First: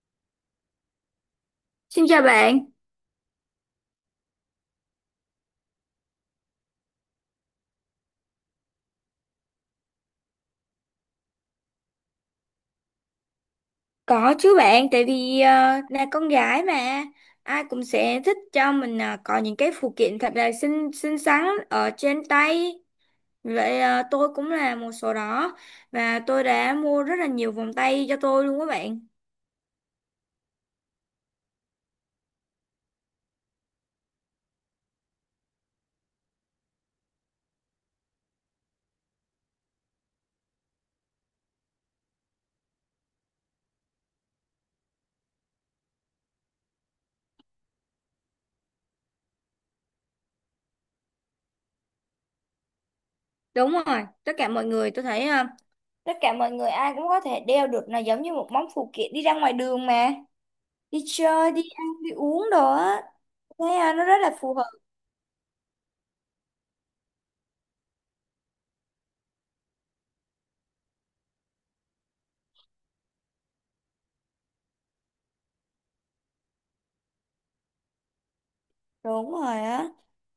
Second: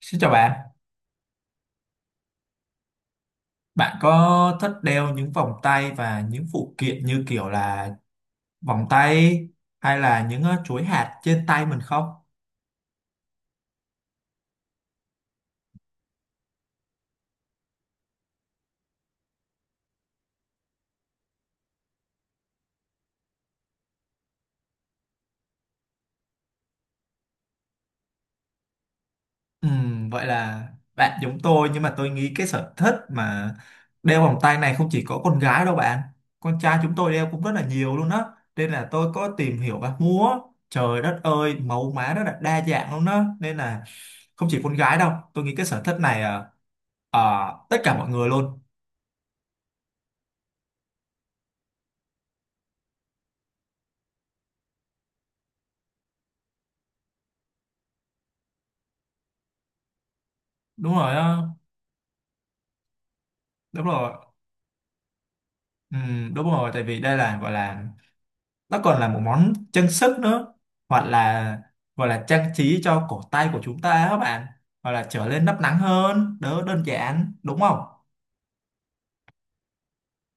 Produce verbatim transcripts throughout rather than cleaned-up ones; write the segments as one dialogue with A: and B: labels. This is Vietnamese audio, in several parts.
A: Xin chào bạn,
B: Xin chào bạn,
A: bạn có thích đeo những vòng tay và những phụ kiện như kiểu là vòng tay hay là những ờ, chuỗi hạt trên tay mình không?
B: có chứ bạn, tại vì ờ, là con gái mà ai cũng sẽ thích cho mình ờ, có những cái phụ kiện thật là xinh xinh xắn ở trên tay. Vậy ờ, tôi cũng là một số đó và tôi đã mua rất là nhiều vòng tay cho tôi luôn các bạn.
A: Ừm, vậy là bạn giống tôi, nhưng mà tôi nghĩ cái sở thích mà đeo vòng tay này không chỉ có con gái đâu bạn, con trai chúng tôi đeo cũng rất là nhiều luôn á, nên là tôi có tìm hiểu và mua. Trời đất ơi, mẫu mã rất là đa dạng luôn á, nên là không chỉ con gái đâu, tôi nghĩ cái sở thích này ờ, ờ, tất cả mọi người luôn.
B: Đúng rồi, tất cả mọi người tôi thấy ờ, tất cả mọi người ai cũng có thể đeo được, là giống như một món phụ kiện đi ra ngoài đường mà
A: Đúng
B: đi
A: rồi, á,
B: chơi, đi ăn, đi uống đồ á. Thấy
A: đúng
B: ờ, nó
A: rồi.
B: rất là phù hợp.
A: Ừ, đúng rồi, tại vì đây là gọi là nó còn là một món trang sức nữa, hoặc là gọi là trang trí cho cổ tay của chúng ta á các bạn, hoặc là trở nên nắp nắng hơn, đỡ đơn giản, đúng không?
B: Đúng rồi á.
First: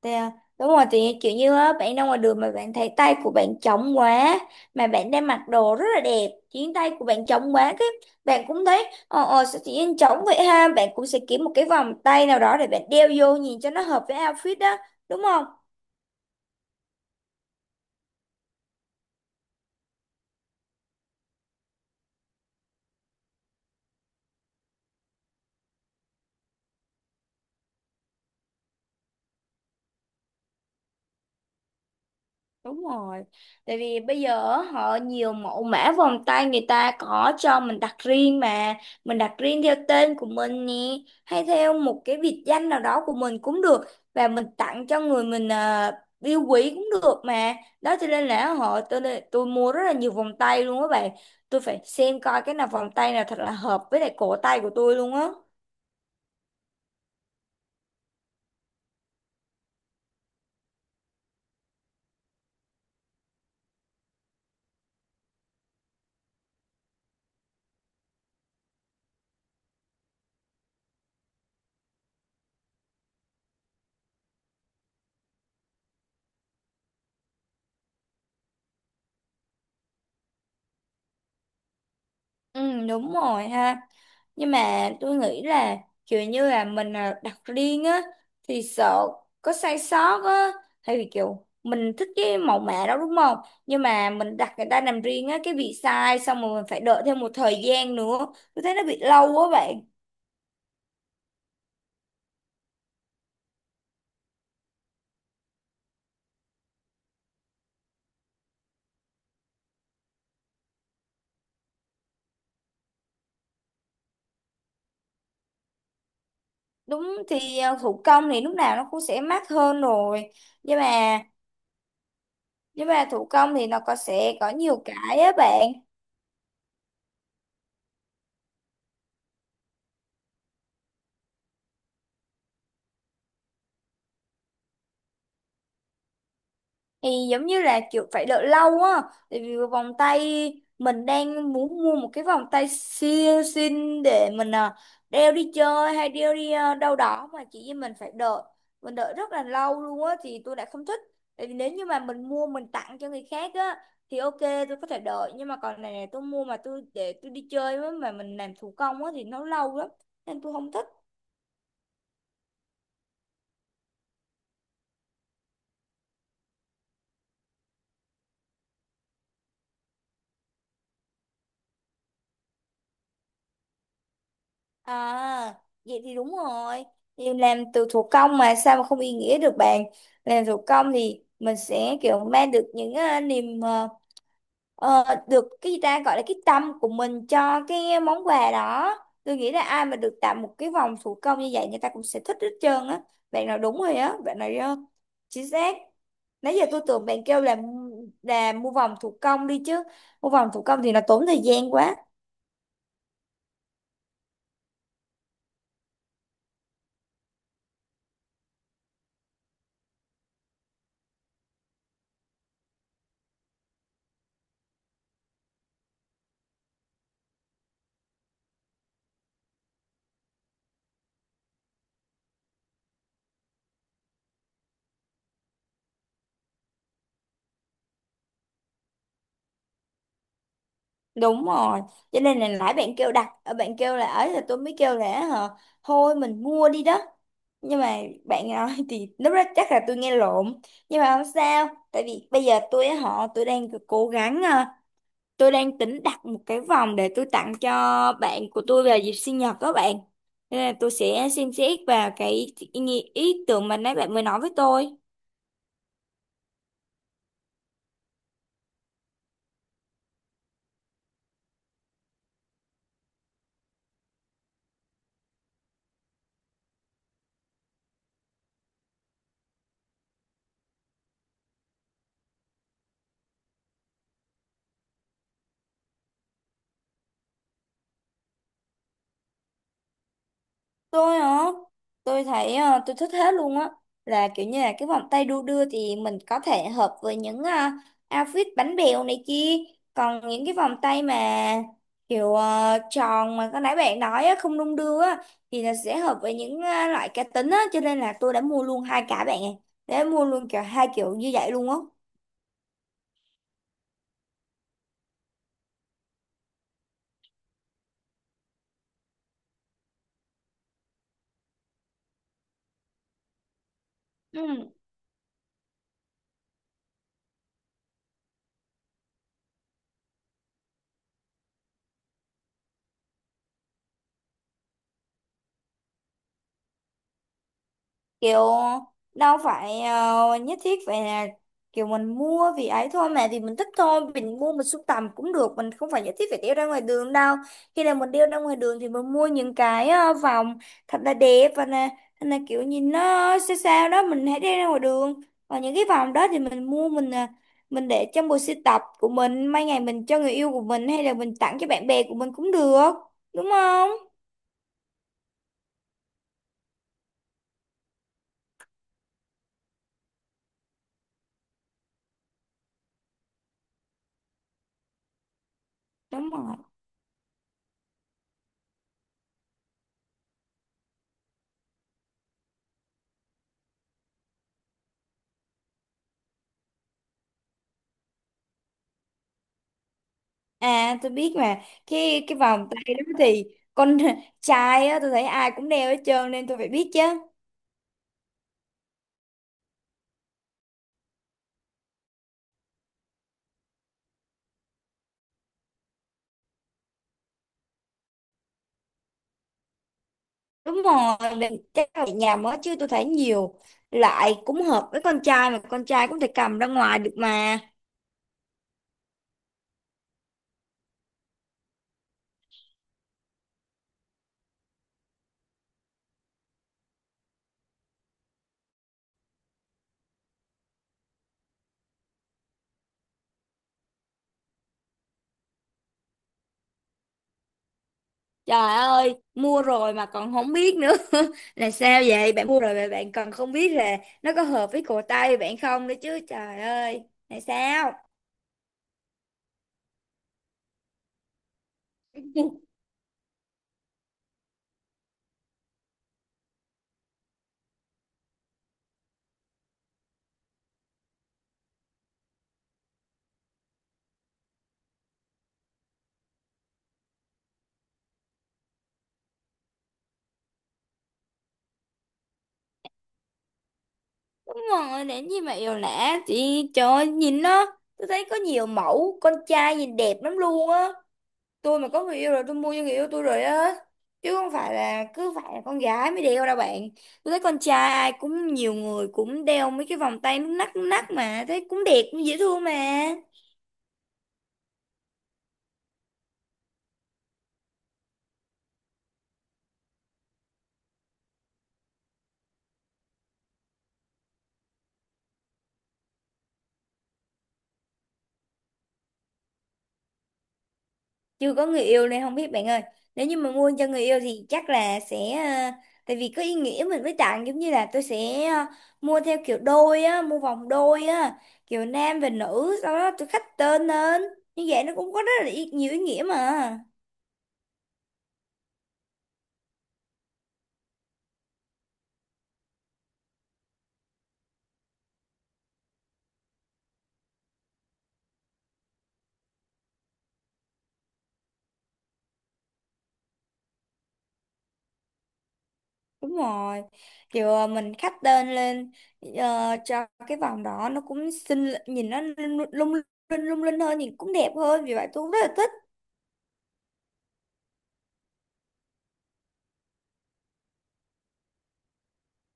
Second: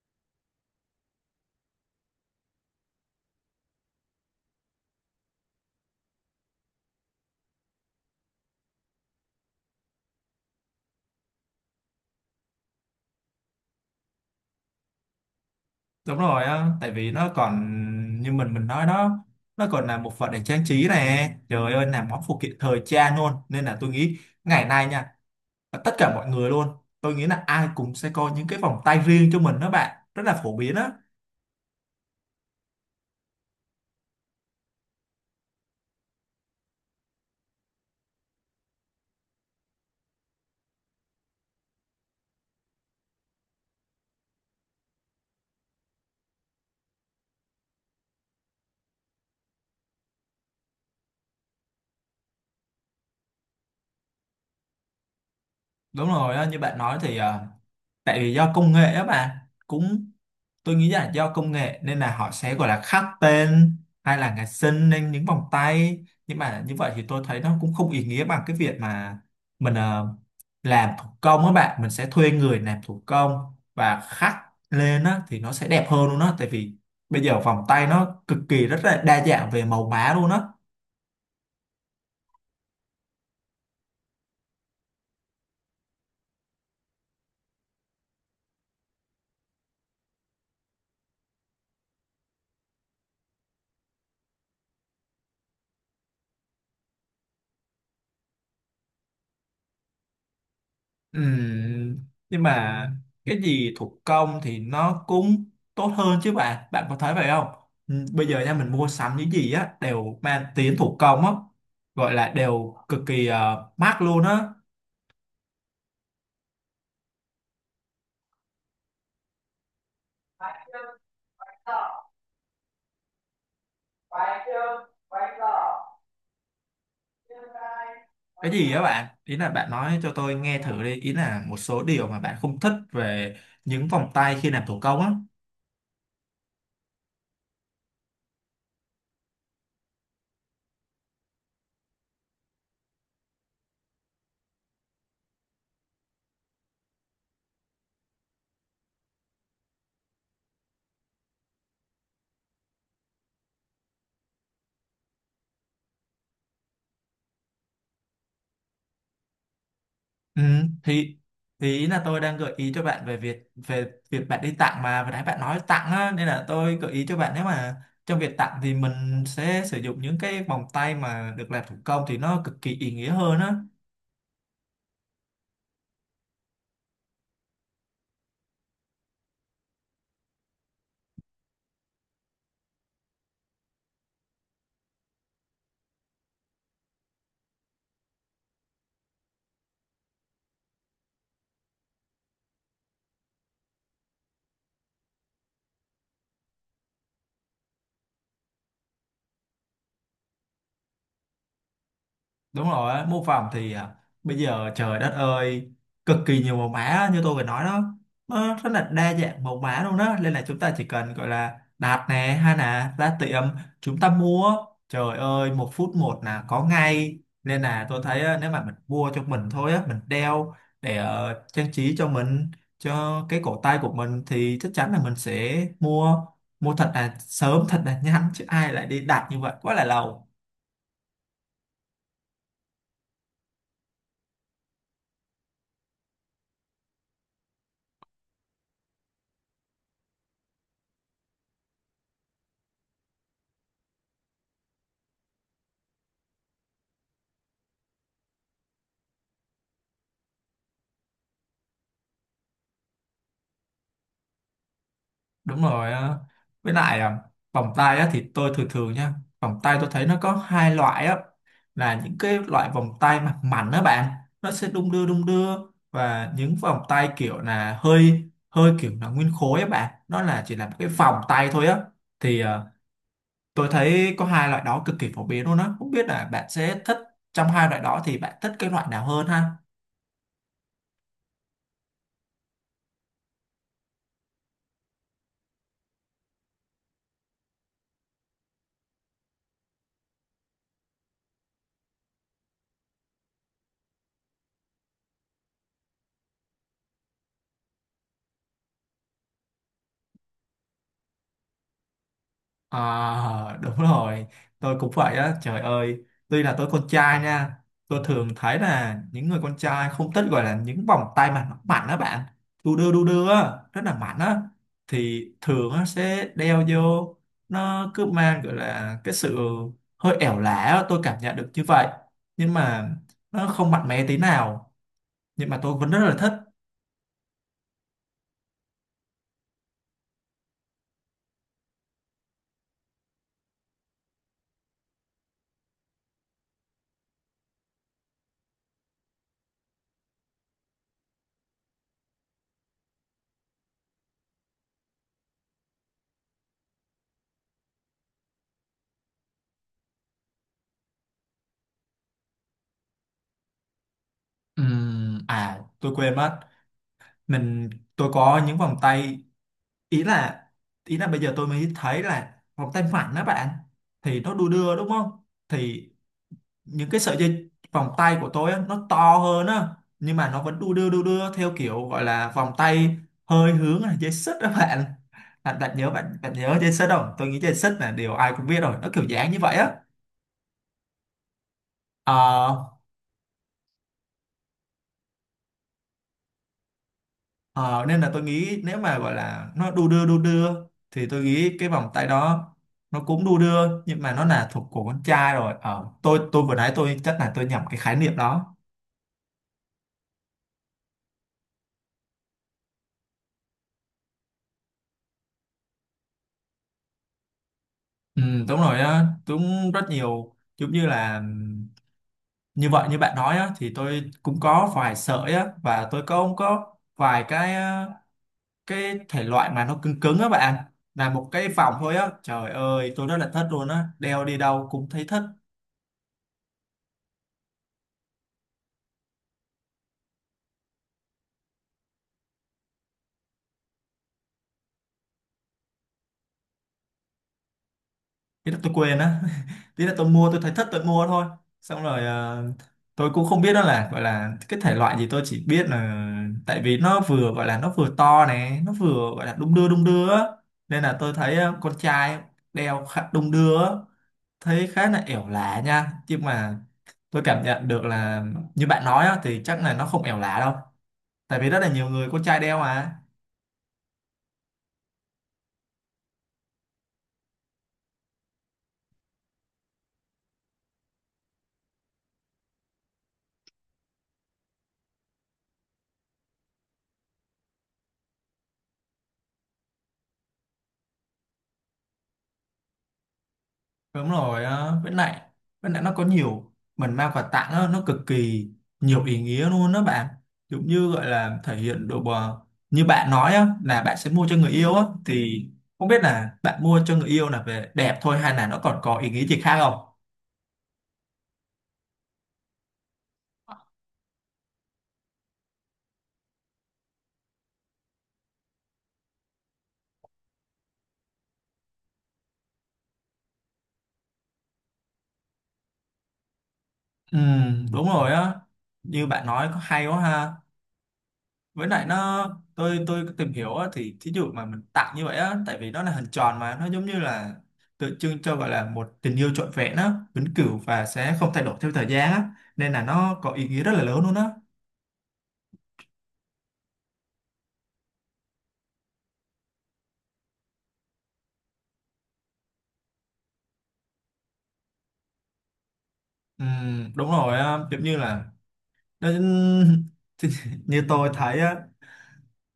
B: Thì, à, đúng rồi, thì kiểu như á, bạn ra ngoài đường mà bạn thấy tay của bạn trống quá, mà bạn đang mặc đồ rất là đẹp khiến tay của bạn trống quá, cái bạn cũng thấy ờ ờ sao tự nhiên trống vậy ha, bạn cũng sẽ kiếm một cái vòng tay nào đó để bạn đeo vô nhìn cho nó hợp với outfit đó, đúng không?
A: Đúng rồi, á, tại vì nó còn như mình mình nói đó, nó còn là một phần để trang trí này, trời ơi, là món phụ kiện thời trang luôn, nên là tôi nghĩ ngày nay nha, tất cả mọi người luôn, tôi nghĩ là ai cũng sẽ có những cái vòng tay riêng cho mình đó bạn, rất là phổ biến á.
B: Đúng rồi. Tại vì bây giờ á, họ nhiều mẫu mã vòng tay người ta có cho mình đặt riêng mà, mình đặt riêng theo tên của mình nè, hay theo một cái biệt danh nào đó của mình cũng được, và mình tặng cho người mình à, yêu quý cũng được mà. Đó cho nên là họ tôi tôi mua rất là nhiều vòng tay luôn á bạn. Tôi phải xem coi cái nào, vòng tay nào thật là hợp với lại cổ tay của tôi luôn á.
A: Đúng rồi á, như bạn nói thì ờ, tại vì do công nghệ á bạn, cũng tôi nghĩ là do công nghệ nên là họ sẽ gọi là khắc tên hay là ngày sinh lên những vòng tay, nhưng mà như vậy thì tôi thấy nó cũng không ý nghĩa bằng cái việc mà mình ờ, làm thủ công á bạn, mình sẽ thuê người làm thủ công và khắc lên á thì nó sẽ đẹp hơn luôn á, tại vì bây giờ vòng tay nó cực kỳ rất là đa dạng về màu mã luôn á.
B: Ừ, đúng rồi ha. Nhưng mà tôi nghĩ là kiểu như là mình à, đặt riêng á thì sợ có sai sót á, thì kiểu mình thích cái mẫu mã đó đúng không? Nhưng mà mình đặt người ta làm riêng á cái bị sai, xong rồi mình phải đợi thêm một thời gian nữa. Tôi thấy nó bị lâu quá bạn.
A: Ừm, nhưng mà cái gì thủ công thì nó cũng tốt hơn chứ bạn bạn có thấy vậy không? Ừm, bây giờ nha, mình mua sắm những gì á đều mang tiếng thủ công á, gọi là đều cực kỳ ờ, mắc luôn á.
B: Đúng thì à, thủ công thì lúc nào nó cũng sẽ mắc hơn rồi. Nhưng mà nhưng mà thủ công thì nó có sẽ có nhiều cái á bạn.
A: Cái gì á bạn, ý là bạn nói cho tôi nghe thử đi, ý là một số điều mà bạn không thích về những vòng tay khi làm thủ công á.
B: Thì giống như là kiểu phải đợi lâu á, tại vì vòng tay mình đang muốn mua một cái vòng tay siêu xinh để mình à, đeo đi chơi hay đeo đi à, đâu đó, mà chỉ vì mình phải đợi, mình đợi rất là lâu luôn á thì tôi lại không thích. Tại vì nếu như mà mình mua mình tặng cho người khác á thì ok, tôi có thể đợi, nhưng mà còn này này tôi mua mà tôi để tôi đi chơi với, mà mình làm thủ công á thì nó lâu lắm, nên
A: Ừ,
B: tôi không thích.
A: thì thì ý là tôi đang gợi ý cho bạn về việc, về việc bạn đi tặng mà vừa nãy bạn nói tặng á, nên là tôi gợi ý cho bạn nếu mà trong việc tặng thì mình sẽ sử dụng những cái vòng tay mà được làm thủ công, thì nó cực kỳ ý nghĩa hơn á.
B: À, vậy thì đúng rồi. Thì làm từ thủ công mà sao mà không ý nghĩa được bạn. Làm thủ công thì mình sẽ kiểu mang được những ờ, niềm ờ, ờ, được cái gì ta gọi là cái tâm của mình cho cái món quà đó. Tôi nghĩ là ai mà được tặng một cái vòng thủ công như vậy, người ta cũng sẽ thích hết trơn á. Bạn nói đúng rồi á, bạn nói ờ, chính xác. Nãy giờ tôi tưởng bạn kêu là là mua vòng thủ công đi chứ. Mua vòng thủ công thì nó tốn thời gian quá.
A: Đúng rồi á, mô phỏng thì à, bây giờ trời đất ơi, cực kỳ nhiều màu mã như tôi vừa nói đó, nó rất là đa dạng màu mã luôn đó, nên là chúng ta chỉ cần gọi là đặt nè, hay là ra tiệm chúng ta mua, trời ơi, một phút một là có ngay, nên là tôi thấy á, nếu mà mình mua cho mình thôi á, mình đeo để ờ, trang trí cho mình, cho cái cổ tay của mình, thì chắc chắn là mình sẽ mua, mua thật là sớm, thật là nhanh, chứ ai lại đi đặt như vậy quá là lâu.
B: Đúng rồi, cho nên là nãy bạn kêu đặt, ờ, bạn kêu là ấy, là tôi mới kêu là hả, thôi mình mua đi đó. Nhưng mà bạn nói thì lúc đó chắc là tôi nghe lộn. Nhưng mà không sao, tại vì bây giờ tôi á họ tôi đang cố gắng ờ, tôi đang tính đặt một cái vòng để tôi tặng cho bạn của tôi vào dịp sinh nhật các bạn. Thế nên là tôi sẽ xem xét vào cái ý, nghĩ- ý tưởng mà nãy bạn mới nói với tôi.
A: Đúng rồi á. Với lại à, vòng tay á, thì tôi thường thường nha, vòng tay tôi thấy nó có hai loại á, là những cái loại vòng tay mặt mảnh đó bạn, nó sẽ đung đưa đung đưa, và những vòng tay kiểu là hơi hơi kiểu là nguyên khối á bạn, nó là chỉ là một cái vòng tay thôi á, thì à, tôi thấy có hai loại đó cực kỳ phổ biến luôn á, không biết là bạn sẽ thích trong hai loại đó thì bạn thích cái loại nào hơn ha?
B: Tôi hả? Tôi thấy ờ, tôi thích hết luôn á, là kiểu như là cái vòng tay đu đưa thì mình có thể hợp với những ờ, outfit bánh bèo này kia, còn những cái vòng tay mà kiểu ờ, tròn mà cái nãy bạn nói á, không đung đưa á, thì là sẽ hợp với những ờ, loại cá tính á, cho nên là tôi đã mua luôn hai cả bạn ạ. Đã mua luôn kiểu hai kiểu như vậy luôn á.
A: À đúng rồi. Tôi cũng vậy á, trời ơi, tuy là tôi con trai nha, tôi thường thấy là những người con trai không thích gọi là những vòng tay mà nó mạnh á bạn, đu đưa đu đưa á, rất là mạnh á,
B: Ừ.
A: thì thường á sẽ đeo vô, nó cứ mang gọi là cái sự hơi ẻo lả á, tôi cảm nhận được như vậy. Nhưng mà nó không mạnh mẽ tí nào. Nhưng mà tôi vẫn rất là thích.
B: Kiểu đâu phải ờ, nhất thiết phải là kiểu mình mua vì ấy thôi, mà thì mình thích thôi mình mua, mình sưu tầm cũng được, mình không phải nhất thiết phải đeo ra ngoài đường đâu. Khi nào mình đeo ra ngoài đường thì mình mua những cái ờ, vòng thật là đẹp và là, là kiểu nhìn nó sao sao đó mình hãy đeo ra ngoài đường, và những cái vòng đó thì mình mua mình ờ, mình để trong bộ sưu tập của mình, mai ngày mình cho người yêu của mình hay là mình tặng cho bạn bè của mình cũng được, đúng không?
A: Ừm, À, tôi quên mất, Mình tôi có những vòng tay, ý là, ý là bây giờ tôi mới thấy là vòng tay phẳng đó bạn, thì nó đu đưa đúng không, thì
B: Đúng rồi.
A: những cái sợi dây vòng tay của tôi á, nó to hơn á, nhưng mà nó vẫn đu đưa đu đưa theo kiểu gọi là vòng tay hơi hướng là dây xích đó bạn. Bạn, bạn nhớ bạn bạn nhớ dây xích không? Tôi nghĩ dây xích là điều ai cũng biết rồi, nó kiểu dáng như vậy á.
B: À, tôi biết mà, cái cái
A: Ờ,
B: vòng tay đó thì con trai á tôi thấy ai cũng đeo hết trơn nên tôi phải biết chứ.
A: Ờ, Nên là tôi nghĩ nếu mà gọi là nó đu đưa đu đưa, thì tôi nghĩ cái vòng tay đó nó cũng đu đưa, nhưng mà nó là thuộc của con trai rồi, ờ, tôi tôi vừa nãy tôi chắc là tôi nhầm cái khái niệm đó.
B: Đúng rồi, mình chắc là nhà mới chứ tôi thấy nhiều loại cũng hợp với con trai, mà con trai cũng thể cầm ra ngoài được mà.
A: Ừ, đúng rồi á, đúng, rất nhiều, giống như là ừm, như vậy, như bạn nói á, thì tôi cũng có vài sợi á, và tôi có cũng có vài cái ờ, cái thể loại mà nó cứng cứng á bạn, là một cái vòng thôi á, trời ơi tôi rất là thất luôn á, đeo đi đâu cũng thấy thất.
B: Trời ơi, mua rồi mà còn không biết nữa là sao vậy? Bạn mua rồi mà bạn còn không biết là nó có hợp với cổ tay bạn không nữa chứ. Trời ơi, là sao?
A: Thế là tôi quên á thế là tôi mua, tôi thấy thất tôi mua thôi, xong rồi ờ, tôi cũng không biết đó là gọi là cái thể loại gì, tôi chỉ biết là tại vì nó vừa gọi là nó vừa to này, nó vừa gọi là đung đưa đung đưa á, nên là tôi thấy ờ, con trai đeo khá đung đưa á, thấy khá là ẻo lả nha, nhưng mà tôi cảm nhận được là như bạn nói á, thì chắc là nó không ẻo lả đâu, tại vì rất là nhiều người con trai đeo mà.
B: Đúng rồi, đến gì mà yêu lạ chị trời ơi, nhìn nó tôi thấy có nhiều mẫu con trai nhìn đẹp lắm luôn á. Tôi mà có người yêu rồi tôi mua cho người yêu tôi rồi á, chứ không phải là cứ phải là con gái mới đeo đâu bạn. Tôi thấy con trai ai cũng nhiều người cũng đeo mấy cái vòng tay nút nắt nút nắt mà thấy cũng đẹp cũng dễ thương mà.
A: Đúng rồi á, với lại, với lại nó có nhiều, mình mang quà tặng á, nó cực kỳ nhiều ý nghĩa luôn đó bạn, giống như gọi là thể hiện độ bờ, như bạn nói á, là bạn sẽ mua cho người yêu á, thì không biết là bạn mua cho người yêu là về đẹp thôi, hay là nó còn có ý nghĩa gì khác không?
B: Chưa có người yêu nên không biết bạn ơi. Nếu như mà mua cho người yêu thì chắc là sẽ ờ, tại vì có ý nghĩa mình mới tặng, giống như là tôi sẽ ờ, mua theo kiểu đôi á, mua vòng đôi á, kiểu nam và nữ sau đó tôi khắc tên lên, như vậy nó cũng có rất là ý- nhiều ý nghĩa mà.
A: Ừ, đúng rồi á, như bạn nói có hay quá ha. Với lại nó, tôi tôi tìm hiểu á, thì thí dụ mà mình tặng như vậy á, tại vì nó là hình tròn mà nó giống như là tượng trưng cho gọi là một tình yêu trọn vẹn á, vĩnh cửu và sẽ không thay đổi theo thời gian á, nên là nó có ý nghĩa rất là lớn luôn á.
B: Đúng rồi, kiểu ờ, mình khắc tên lên ờ, cho cái vòng đó nó cũng xinh, nhìn nó lung lung lung linh lung linh hơn, nhìn cũng đẹp hơn, vì vậy tôi cũng rất là thích.
A: Ừm, đúng rồi á, giống như là nó- như tôi thấy á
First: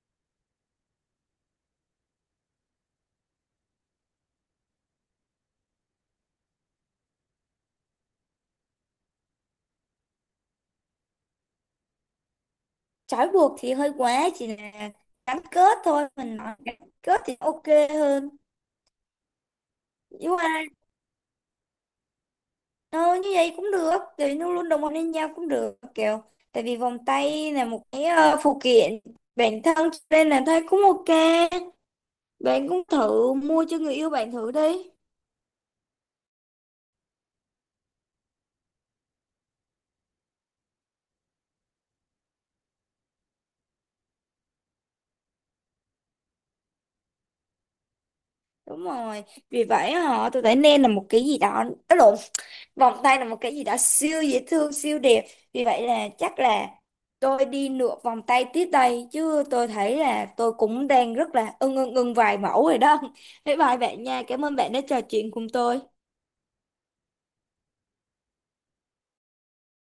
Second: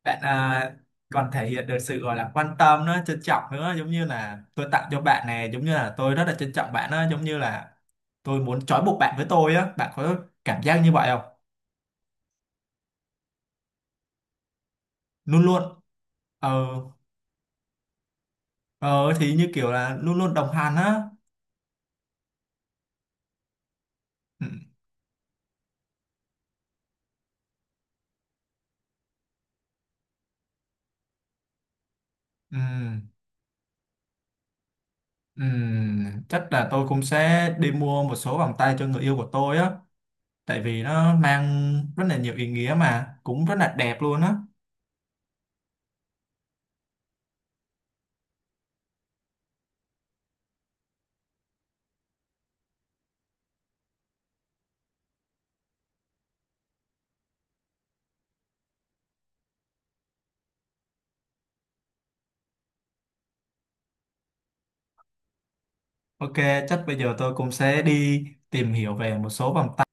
A: bạn à, còn thể hiện được sự gọi là quan tâm nữa, trân trọng nữa, giống như là tôi tặng cho bạn này, giống như là tôi rất là trân trọng bạn á, giống như là tôi muốn trói buộc bạn với tôi á, bạn có cảm giác như vậy không?
B: Trói buộc thì hơi quá, chỉ là gắn
A: Luôn luôn,
B: kết thôi, mình nói
A: ờ
B: gắn kết thì ok hơn.
A: ờ thì như kiểu là luôn luôn
B: Nhưng
A: đồng
B: mà
A: hành á.
B: ờ, như vậy cũng được, thì
A: Ừ,
B: nó luôn đồng hành với nhau cũng được kiểu, tại vì vòng tay là một cái ờ, phụ kiện bản thân, cho nên là thấy cũng ok.
A: ừ,
B: Bạn cũng thử mua cho người yêu bạn thử đi.
A: ừ. Chắc là tôi cũng sẽ đi mua một số vòng tay cho người yêu của tôi á, tại vì nó mang rất là nhiều ý nghĩa mà cũng rất là đẹp luôn á.
B: Đúng rồi, vì vậy họ tôi thấy nên là một cái gì đó, đó lộn, vòng tay là một cái gì đó siêu dễ thương siêu đẹp. Vì vậy là chắc là tôi đi nửa vòng tay tiếp đây chứ, tôi thấy là tôi cũng đang rất là ưng ưng ưng vài mẫu rồi đó. Bye bye bạn nha, cảm ơn bạn đã trò chuyện cùng tôi.
A: Ok, chắc bây giờ tôi cũng sẽ đi tìm hiểu về một số vòng tay.